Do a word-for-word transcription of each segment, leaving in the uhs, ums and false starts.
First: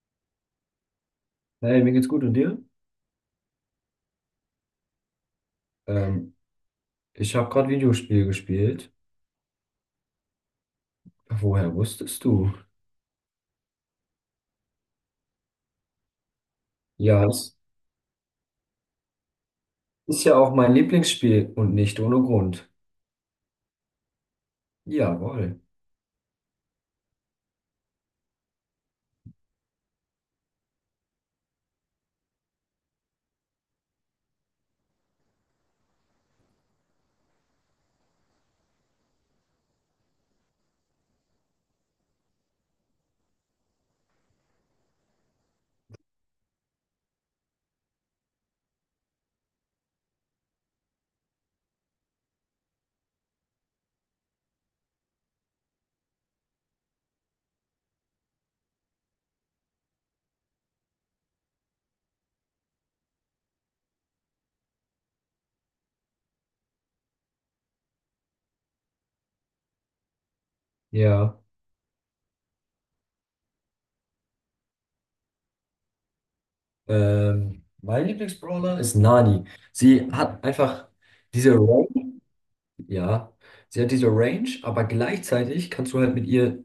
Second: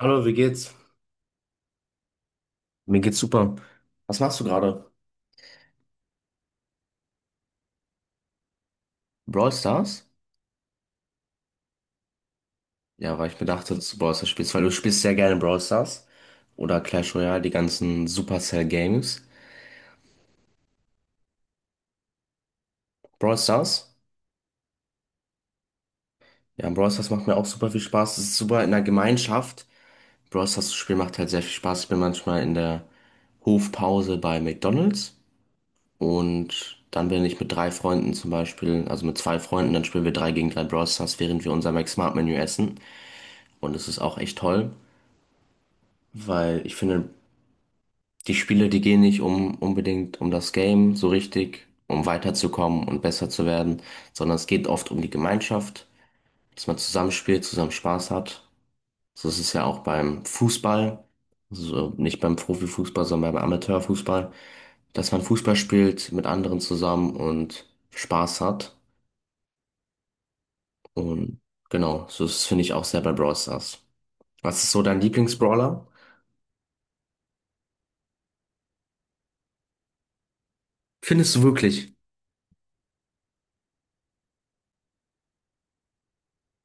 Hallo, wie geht's? Hey, mir geht's gut und dir? Mir geht's super. Was machst du gerade? Ähm, Ich habe gerade Videospiel gespielt. Brawl Stars? Woher wusstest du? Ja, weil ich mir dachte, dass du Brawl Stars spielst, weil du spielst sehr gerne Brawl Stars oder Clash Ja, Royale, die es ganzen Supercell Games. ist ja auch mein Lieblingsspiel und nicht ohne Grund. Brawl Stars? Jawohl. Ja, Brawl Stars macht mir auch super viel Spaß. Es ist super in der Gemeinschaft. Brawl Stars zu spielen macht halt sehr viel Spaß. Ich bin manchmal in der Hofpause bei McDonald's und dann bin ich mit drei Freunden zum Beispiel, also mit zwei Freunden, dann spielen wir drei gegen drei Brawl Stars, während wir unser Max Smart Menü essen. Und es ist auch echt toll. weil ich finde, die Spiele, die gehen nicht um unbedingt um das Game so richtig, um weiterzukommen und besser zu werden, sondern es geht oft um die Gemeinschaft, dass man zusammenspielt, zusammen Spaß hat. So ist es ja auch beim Fußball, also nicht beim Profifußball, sondern beim Amateurfußball, dass man Fußball spielt mit anderen zusammen und Spaß hat. Ja, Und genau, so ist es, finde ich, auch sehr bei Brawl Stars. Was ist so dein Lieblingsbrawler? ähm, mein Lieblingsbrawler ist Nani. Sie hat einfach Findest du diese wirklich? Range, ja, sie hat diese Range, aber gleichzeitig kannst du halt mit ihr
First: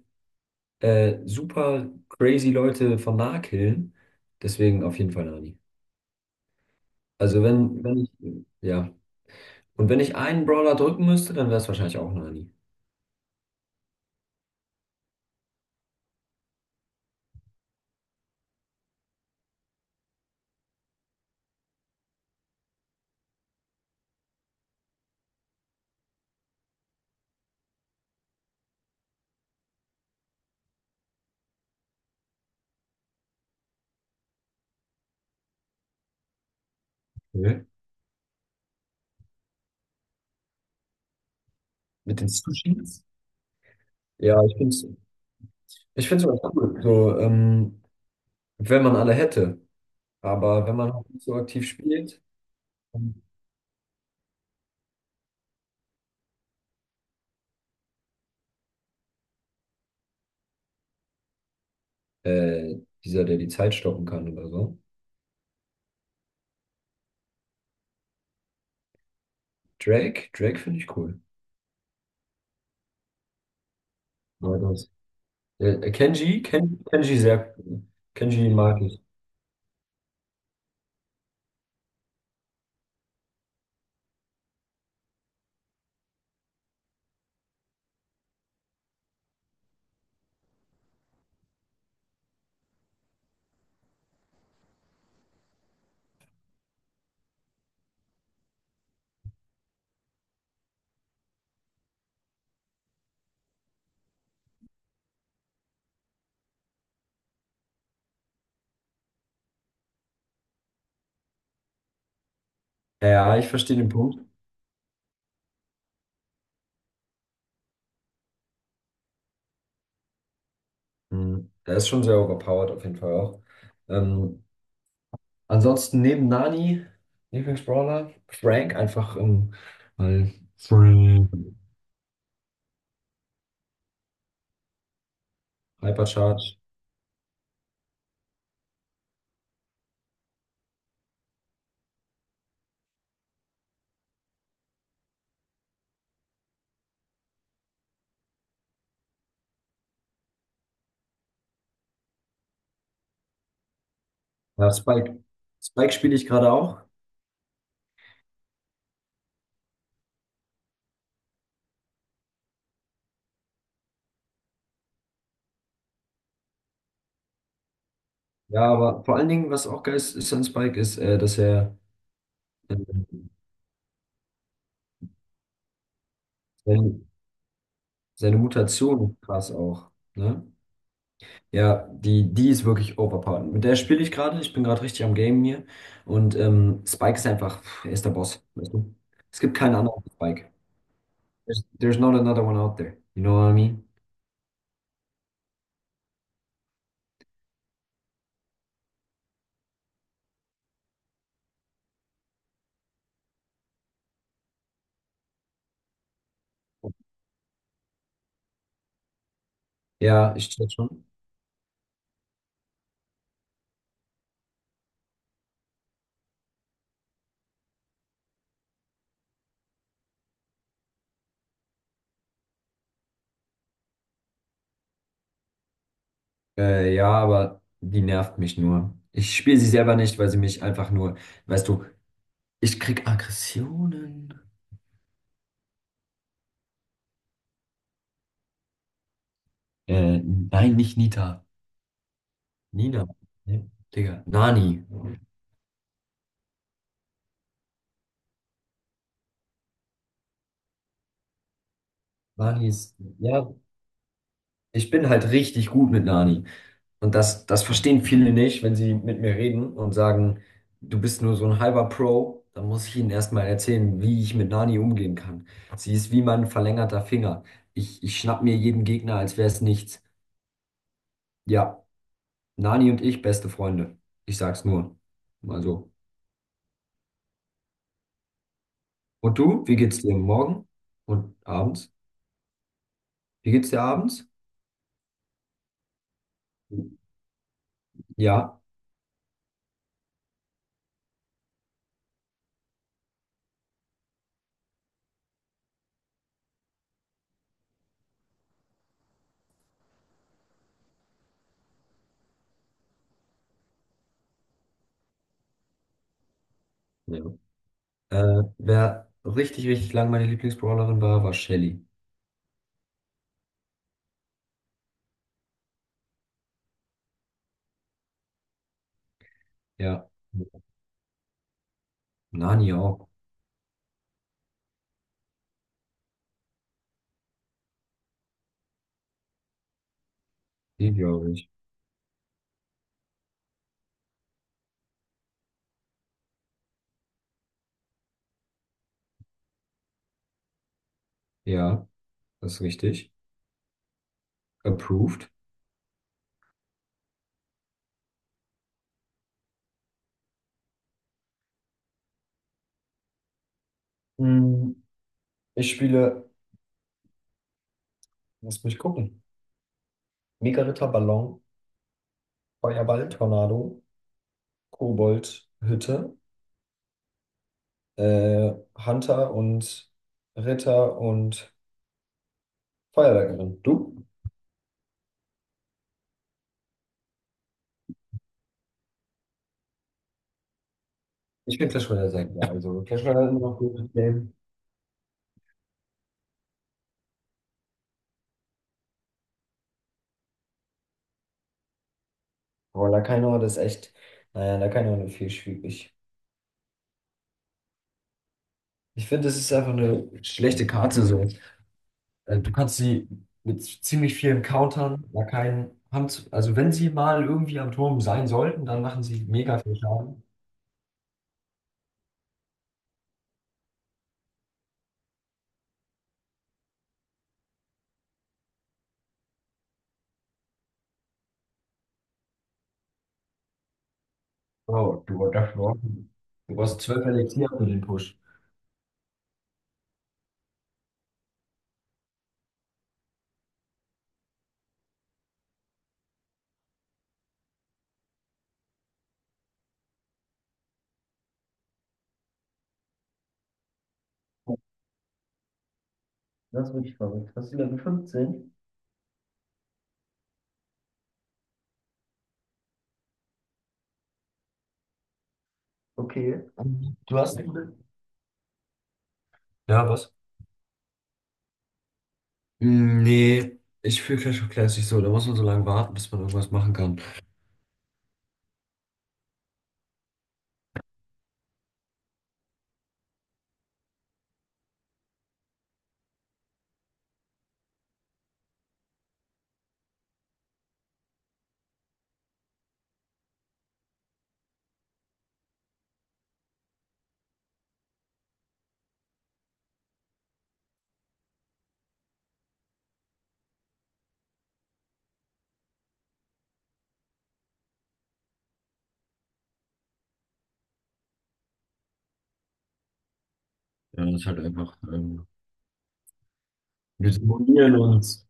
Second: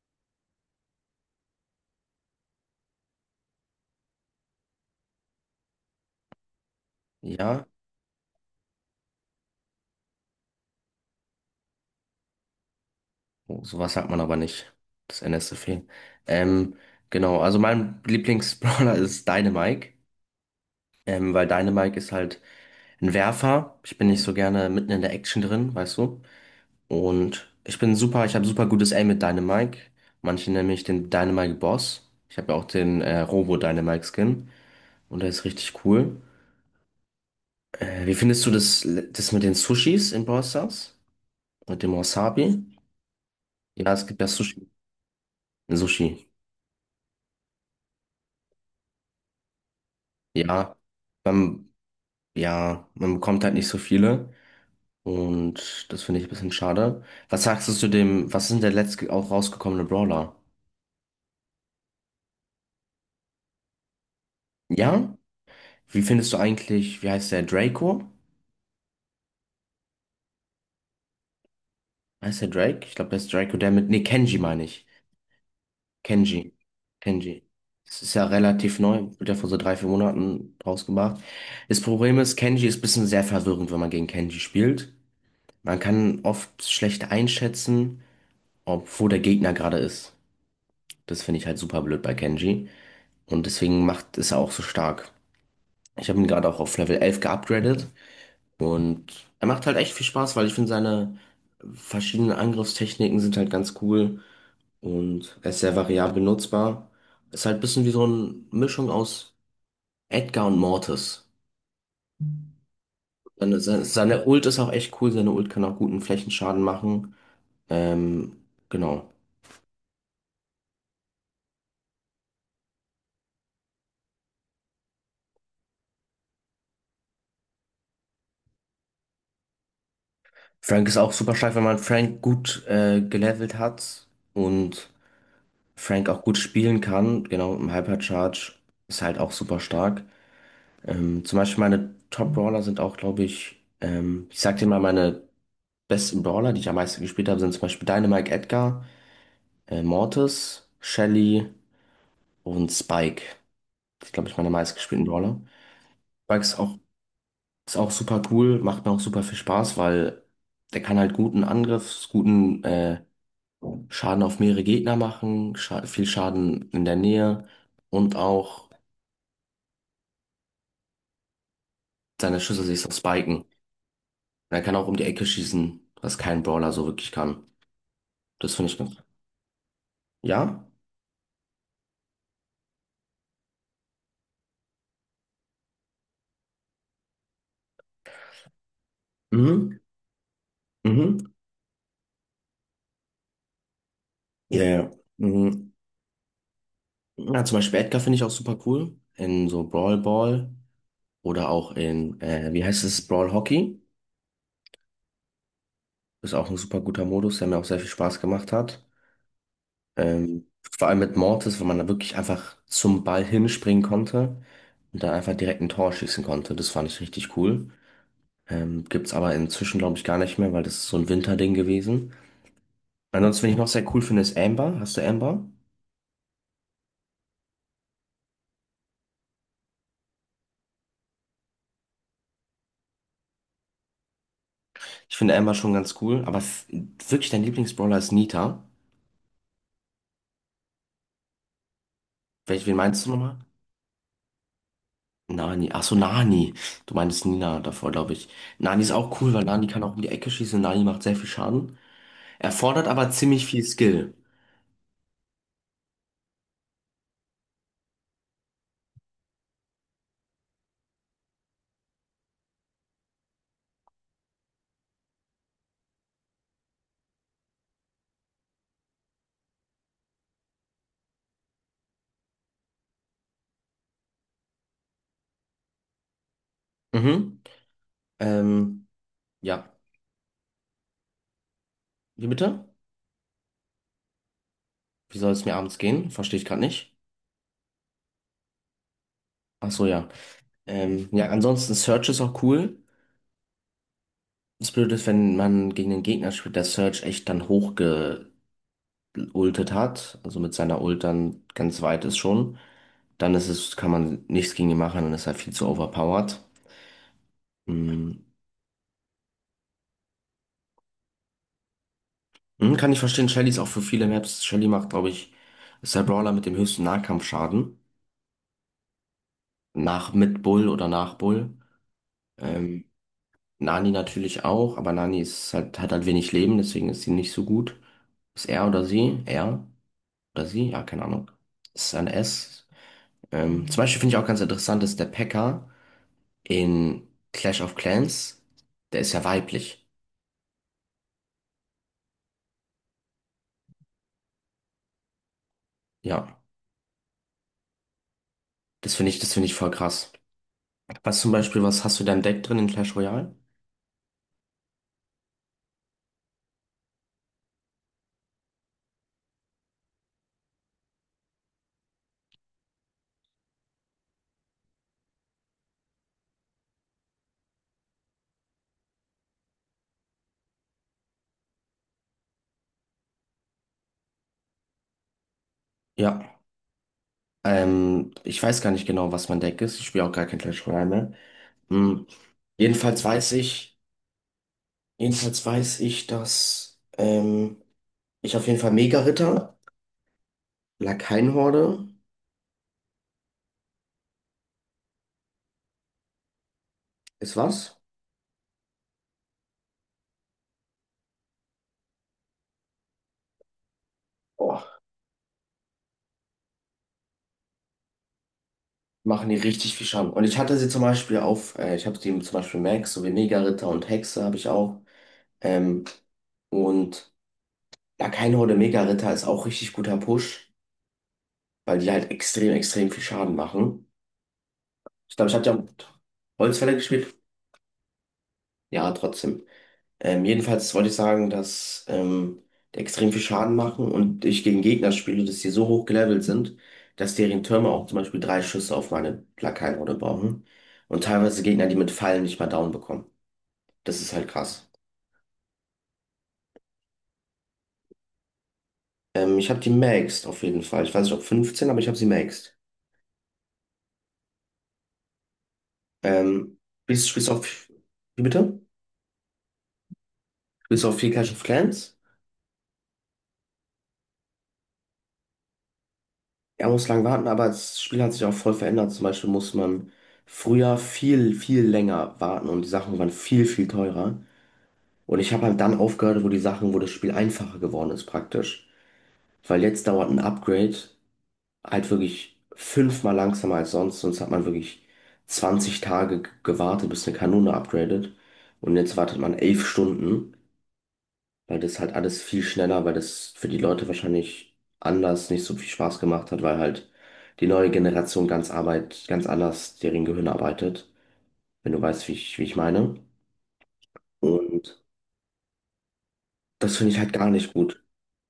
äh, super crazy Leute von nah killen. Deswegen auf jeden Fall Nani. Also Ja, wenn, wenn ich, ja. Und wenn ich einen Brawler drücken müsste, dann wäre es wahrscheinlich auch Nani. Oh, sowas hat man aber nicht. Das N S N S F E. Ähm, genau, also mein Lieblingsbrawler ist Dynamike. Ähm, weil Dynamike ist halt ein Werfer. Ich bin nicht so gerne mitten in der Action drin, weißt du? Und ich bin super, ich habe super gutes Aim mit Dynamike. Manche nennen mich den Dynamike Boss. Ich habe ja auch den äh, Robo Dynamike Skin. Und der ist richtig cool. Okay. Äh, wie findest du das, das mit den Sushis in Brawl Stars? Mit dem Mit den Wasabi? Sushis? Ja, es gibt ja Ja, ich Sushi. finde es ich find's Sushi. immer cool, so, ähm, wenn man alle hätte. Aber Ja. wenn man halt nicht so aktiv Beim, spielt, ja, man bekommt halt nicht so viele. Und das finde ich ein bisschen schade. Was sagst du zu dem, was ist denn der letzte auch rausgekommene Brawler? äh, dieser, der die Zeit stoppen kann oder so. Ja? Wie findest du eigentlich, wie heißt der, Draco? Drake, Drake finde ich cool. Heißt der Drake? Ich glaube, der ist Draco, der mit, nee, Kenji Ja, meine ich. das. Äh, Kenji, Kenji. Ken, Kenji Kenji. sehr, cool. Das ist ja Kenji relativ mag ich. neu, wird ja vor so drei, vier Monaten rausgebracht. Das Problem ist, Kenji ist ein bisschen sehr verwirrend, wenn man gegen Kenji spielt. Man kann oft schlecht einschätzen, ob, wo der Gegner gerade ist. Das finde ich halt super blöd bei Kenji. Und deswegen macht es auch so stark. Ich habe ihn gerade auch auf Level elf geupgradet und er macht halt echt viel Spaß, weil ich finde, seine verschiedenen Angriffstechniken sind halt ganz cool und er ist sehr variabel nutzbar. Ist halt ein bisschen wie so eine Mischung aus Edgar und Mortis. Ja, ja, ich Seine, verstehe seine, den Punkt. seine Ult ist auch echt cool, seine Ult kann auch guten Flächenschaden machen. Ähm, genau. Mhm. Der ist schon sehr overpowered auf jeden Fall auch. Ähm, Ansonsten neben Nani, Lieblingsbrawler, Frank einfach ähm, weil Frank ist auch Frank. super stark, wenn man Frank gut äh, gelevelt hat und Frank auch gut Hypercharge. spielen kann, genau, im Hypercharge ist halt auch super stark. Ähm, zum Beispiel meine Top-Brawler sind auch, glaube ich, ähm, ich sag dir mal, meine besten Brawler, die ich am meisten gespielt habe, sind zum Beispiel Dynamite Edgar, äh, Mortis, Shelly und Spike. Das sind, glaube ich, meine Ja, meistgespielten Spike. Brawler. Spike spiele ich Spike gerade ist auch, auch. ist auch super cool, macht mir auch super viel Spaß, weil der kann halt guten Angriff, guten äh, Schaden auf mehrere Gegner machen, scha viel Schaden in der Nähe und Ja, auch aber vor allen Dingen, was auch geil ist, ist an Spike, ist, äh, dass er seine Schüsse äh, sich so spiken. Er kann auch um die Ecke schießen, was kein Brawler so seine, wirklich kann. seine Das finde ich ganz. Mutation krass auch. Ne? Ja? Ja, die, die ist wirklich overpowered. Mit der spiele ich gerade. Ich bin gerade richtig am Game hier. Und ähm, Spike ist einfach, pff, er ist der Boss. Weißt du? Es gibt keinen Mhm. anderen als Spike. Mhm. There's, there's not another one out there. You know what I mean? Ja, ja. Mhm. Ja, zum Beispiel Edgar finde ich auch super cool. In so Brawl Ball oder auch in, äh, wie heißt es, Brawl Hockey. Ist auch ein super guter Modus, der mir auch sehr viel Spaß gemacht hat. Ja, Ähm, ich check vor allem schon. mit Mortis, wo man da wirklich einfach zum Ball hinspringen konnte und dann einfach direkt ein Tor schießen konnte. Das fand ich richtig cool. Ähm, gibt's aber inzwischen, glaube ich, gar nicht mehr, weil das ist so ein Winterding gewesen. Ansonsten, wen ich noch sehr cool finde, ist Amber. Hast du Amber? Äh, ja, aber die nervt mich nur. Ich spiele sie selber nicht, weil sie mich einfach nur, weißt du, ich krieg Aggressionen. Ich finde Amber schon ganz cool, aber f- wirklich dein Lieblingsbrawler ist Nita. Äh, nein, nicht Nita. Welch, wen meinst Nina. du nochmal? Ne? Digga. Nani. Nani. Achso, Nani. Du meinst Nina davor, glaube ich. Nani ist auch cool, weil Nani kann auch um die Ecke schießen. Nani macht sehr viel Schaden. Nani Erfordert ist, aber ziemlich ja, viel Skill. ich bin halt richtig gut mit Nani. Und das, das verstehen viele nicht, wenn sie mit mir reden und sagen, du bist nur so ein halber Pro. Dann muss ich ihnen erstmal erzählen, wie ich mit Nani umgehen kann. Sie ist wie mein verlängerter Finger. Ich, ich schnapp mir jeden Gegner, als wäre es nichts. Ja, Nani und ich beste Freunde. Ich sag's nur. Mal so. Mhm. Ähm, Und du, ja. wie geht's dir morgen und abends? Wie bitte? Wie geht's dir abends? Wie soll es mir abends gehen? Verstehe ich gerade nicht. Ja. Ach so, ja. Ähm, ja, ansonsten Search ist auch cool. Das Blöde ist, wenn man gegen den Gegner spielt, der Surge echt dann hochgeultet hat, also mit seiner Ult dann ganz weit ist schon, dann ist es, kann man nichts gegen ihn machen, dann ist er viel zu overpowered. Ja. Mhm. Äh, wer richtig, richtig lang meine Lieblingsbrawlerin war, war Shelly. Mhm, kann ich verstehen, Shelly ist auch für viele Maps. Shelly macht, glaube ich, ist der Brawler mit dem höchsten Nahkampfschaden. Ja. Nach mit Bull oder nach Bull. Nani Ähm, auch. Nani natürlich auch, aber Nani ist halt, hat halt wenig Leben, deswegen ist sie nicht so gut. Ist er oder sie? Er oder sie? Ja, Die keine glaube Ahnung. ich. Ist ein S. Ähm, zum Beispiel finde ich auch ganz interessant, dass der Pekka in Clash of Clans, der ist ja weiblich. Ja, das ist richtig. Approved. Ja, das finde ich, das finde ich voll krass. Was zum Beispiel, was hast du dein Deck drin in Clash Royale? Hm, ich spiele, lass mich gucken. Mega Ritter Ballon, Feuerball, Tornado, Kobold, Hütte. äh, Hunter und Ritter und Feuerwerkerin. Du? Ja, ähm, ich weiß gar nicht genau, was mein Deck ist. Ich spiele auch gar kein Clash Royale mehr. Ich finde Clash Hm. Royale sehr geil. Also Clash Jedenfalls Royale ist weiß immer noch ein ich, gutes Game. jedenfalls weiß ich, dass ähm, ich auf jeden Fall Mega-Ritter, Lakaienhorde, Aber Lacaino, das ist echt, naja, Lacaino ist viel schwierig. ist was? Ich finde, das ist einfach eine schlechte Karte so. Äh, Du kannst sie mit ziemlich vielen Oh, Countern, Lakaien haben, zu- also wenn sie mal irgendwie am Turm sein sollten, dann machen sie machen die mega richtig viel viel Schaden. Und Schaden. ich hatte sie zum Beispiel auf, äh, ich habe die zum Beispiel Max, sowie Mega-Ritter und Hexe habe ich auch. Ähm, und ja, kein Horde Mega-Ritter ist auch richtig guter Push, weil die halt extrem, extrem viel Schaden machen. Oh, Ich glaube, du ich hatte ja darfst nur. mit Du Holzfäller brauchst zwölf gespielt. Elixier für den Push. Ja, trotzdem. Ähm, jedenfalls wollte ich sagen, dass ähm, die extrem viel Schaden machen und ich gegen Gegner spiele, dass die so hoch gelevelt sind, dass deren Türme auch zum Beispiel drei Schüsse auf meine Plakatroute brauchen. Und teilweise Gegner, die mit Fallen nicht mal down bekommen. Das ist halt krass. Das ist wirklich verrückt. Hast du Level fünfzehn? Ähm, ich habe die maxed auf jeden Fall. Ich weiß nicht, ob fünfzehn, aber ich habe sie maxed. Okay. Ähm, Und spielst, du spielst du hast auf. eine. Wie bitte? Ja, was? Spielst du auf viel Clash of Clans? Mm, nee, ich fühle Clash of Clans nicht so. Da muss man so lange warten, bis man irgendwas Ja, machen muss kann. lang warten, aber das Spiel hat sich auch voll verändert. Zum Beispiel muss man früher viel, viel länger warten und die Sachen waren viel, viel teurer. Und ich habe halt dann aufgehört, wo die Sachen, wo das Spiel einfacher geworden ist, praktisch. Weil jetzt dauert ein Upgrade halt wirklich fünfmal langsamer als sonst. Sonst hat man wirklich zwanzig Tage g- gewartet, bis eine Kanone upgradet. Und jetzt wartet man elf Stunden, weil das halt alles viel schneller, weil das für die Leute wahrscheinlich anders nicht so viel Spaß gemacht hat, weil halt die neue Generation ganz Arbeit, ganz anders deren Gehirn arbeitet, wenn du weißt, wie ich, wie ich meine. Ja, das ist halt einfach. Und Ähm, das finde ich halt Wir gar nicht simulieren gut. uns.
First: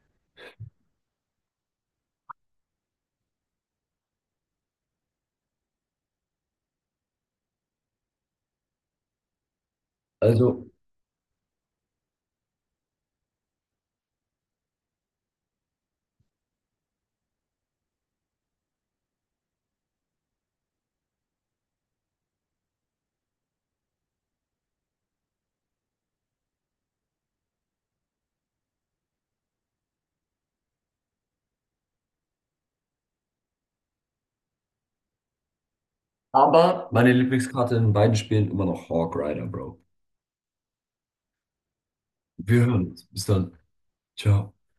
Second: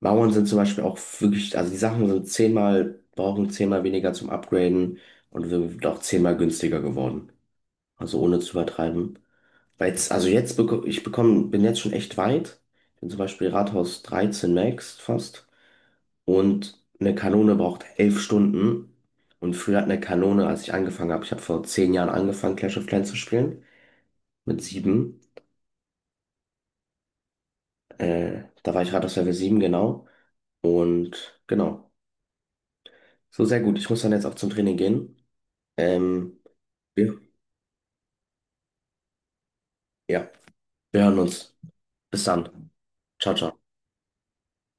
Mauern sind zum Beispiel auch wirklich, also die Sachen sind zehnmal, brauchen zehnmal weniger zum Upgraden und sind auch zehnmal günstiger geworden. Also ohne zu übertreiben. Weil jetzt, also jetzt Also, bekomme ich bekomme, bin jetzt schon echt weit. Ich bin zum Beispiel Rathaus dreizehn Max fast. Und eine Kanone braucht elf Stunden. Und früher hat eine Kanone, als ich angefangen habe, ich habe vor zehn Jahren angefangen, Clash of Clans zu spielen. Mit sieben. Äh, da war ich Rathaus Level sieben genau. Und genau. So sehr gut. Ich muss dann jetzt auch zum Training gehen. Ähm, aber meine wir, Lieblingskarte in beiden Spielen immer noch Hawk Rider, Bro. ja, wir hören uns. Bis Wir dann. hören uns. Bis Ciao, dann. ciao. Ciao.